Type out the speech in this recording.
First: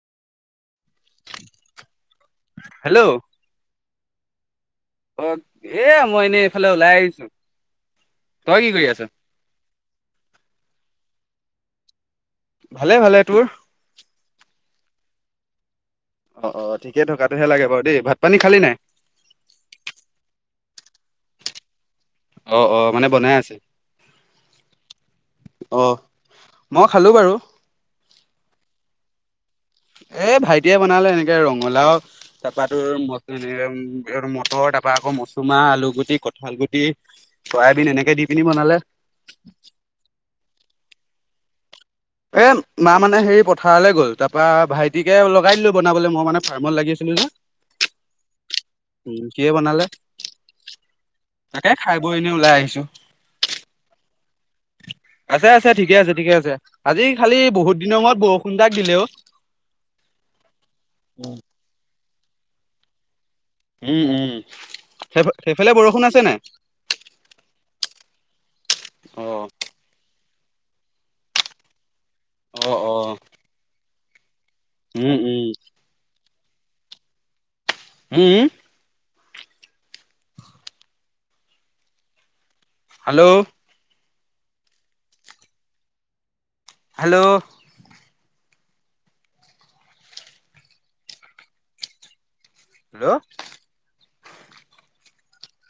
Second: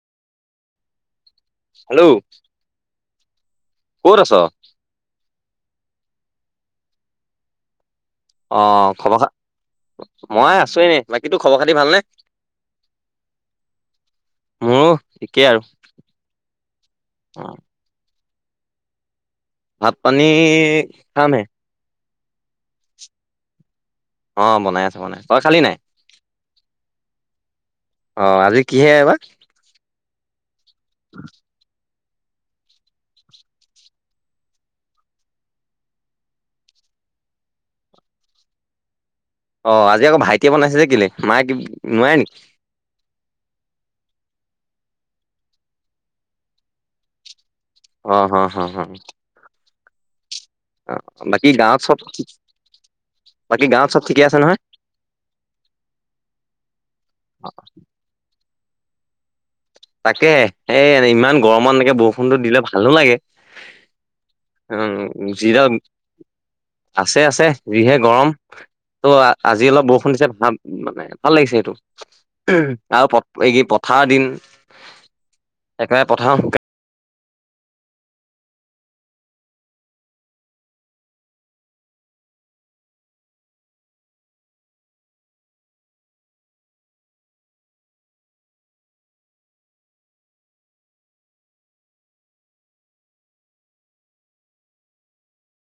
Hello. Hello. ক'ত আছ? অ, এইয়া মই এনেই এইফালে ওলাই আহিছোঁ। অ' খবৰ খা, মই আছো এনে বাকী তো খবৰ খাতি ভালনে? ভালে ভালে তোৰ? মোৰো একেই আৰু। অ', অ', ঠিকে অ থকাটোহে লাগে বাৰু দেই ভাত পানী খালী নে? ভাত পানী খাম হে। অ', অ', মানে বনাই আছে। অ' বনাই আছ বনাইছ তই খালী নাই? অ মই খালোঁ বাৰু। অ' আজি কিহে এই বা? এ ভাইটিয়ে বনালে এনেকে ৰঙালাও তাৰপাটো ম এ মটৰ তাৰপা আকৌ মচুমা আলু গুটি কঠাল গুটি চৰাইবিন এনেকে দি পিনি বনালে। অ' আজি আকৌ ভাইটিয়ে বনাইছে যে কেলৈ মায়ে কি নোৱাৰে নেকি? এই মা মানে হেৰি পথাৰলৈ গ'ল তাৰপৰা ভাইটিকে লগাই দিলোঁ বনাবলৈ মই মানে ফাৰ্মত লাগি আছিলোঁ যে। অ' হ হ হ হ। উম সিয়ে বনালে। অ' বাকী তাকে গাঁৱত খাই চব, বৈ এনেই ওলাই আহিছো। বাকী গাঁৱত চব ঠিকে আছে নহয়। আছে আছে ঠিকে আছে ঠিকে আছে। আজি খালি অ বহুত দিনৰ মূৰত বৰষুণ তাক দিলে অ'। তাকে এ ইমান গৰমত এনেকে বৰষুণটো দিলে ভালো লাগে। উম উম উম যিডাল সেই-সেইফালে বৰষুণ আছে নাই? আছে আছে যিহে গৰম। অ ত' আজি অলপ বৰষুণ দিছে ভাল মানে ভাল লাগিছে সেইটো। অ অ আৰু প এই কি পথাৰ দিন। উম উম। একেবাৰে পঠাওঁ উম হেল্ল' হেল্ল' হেল্ল'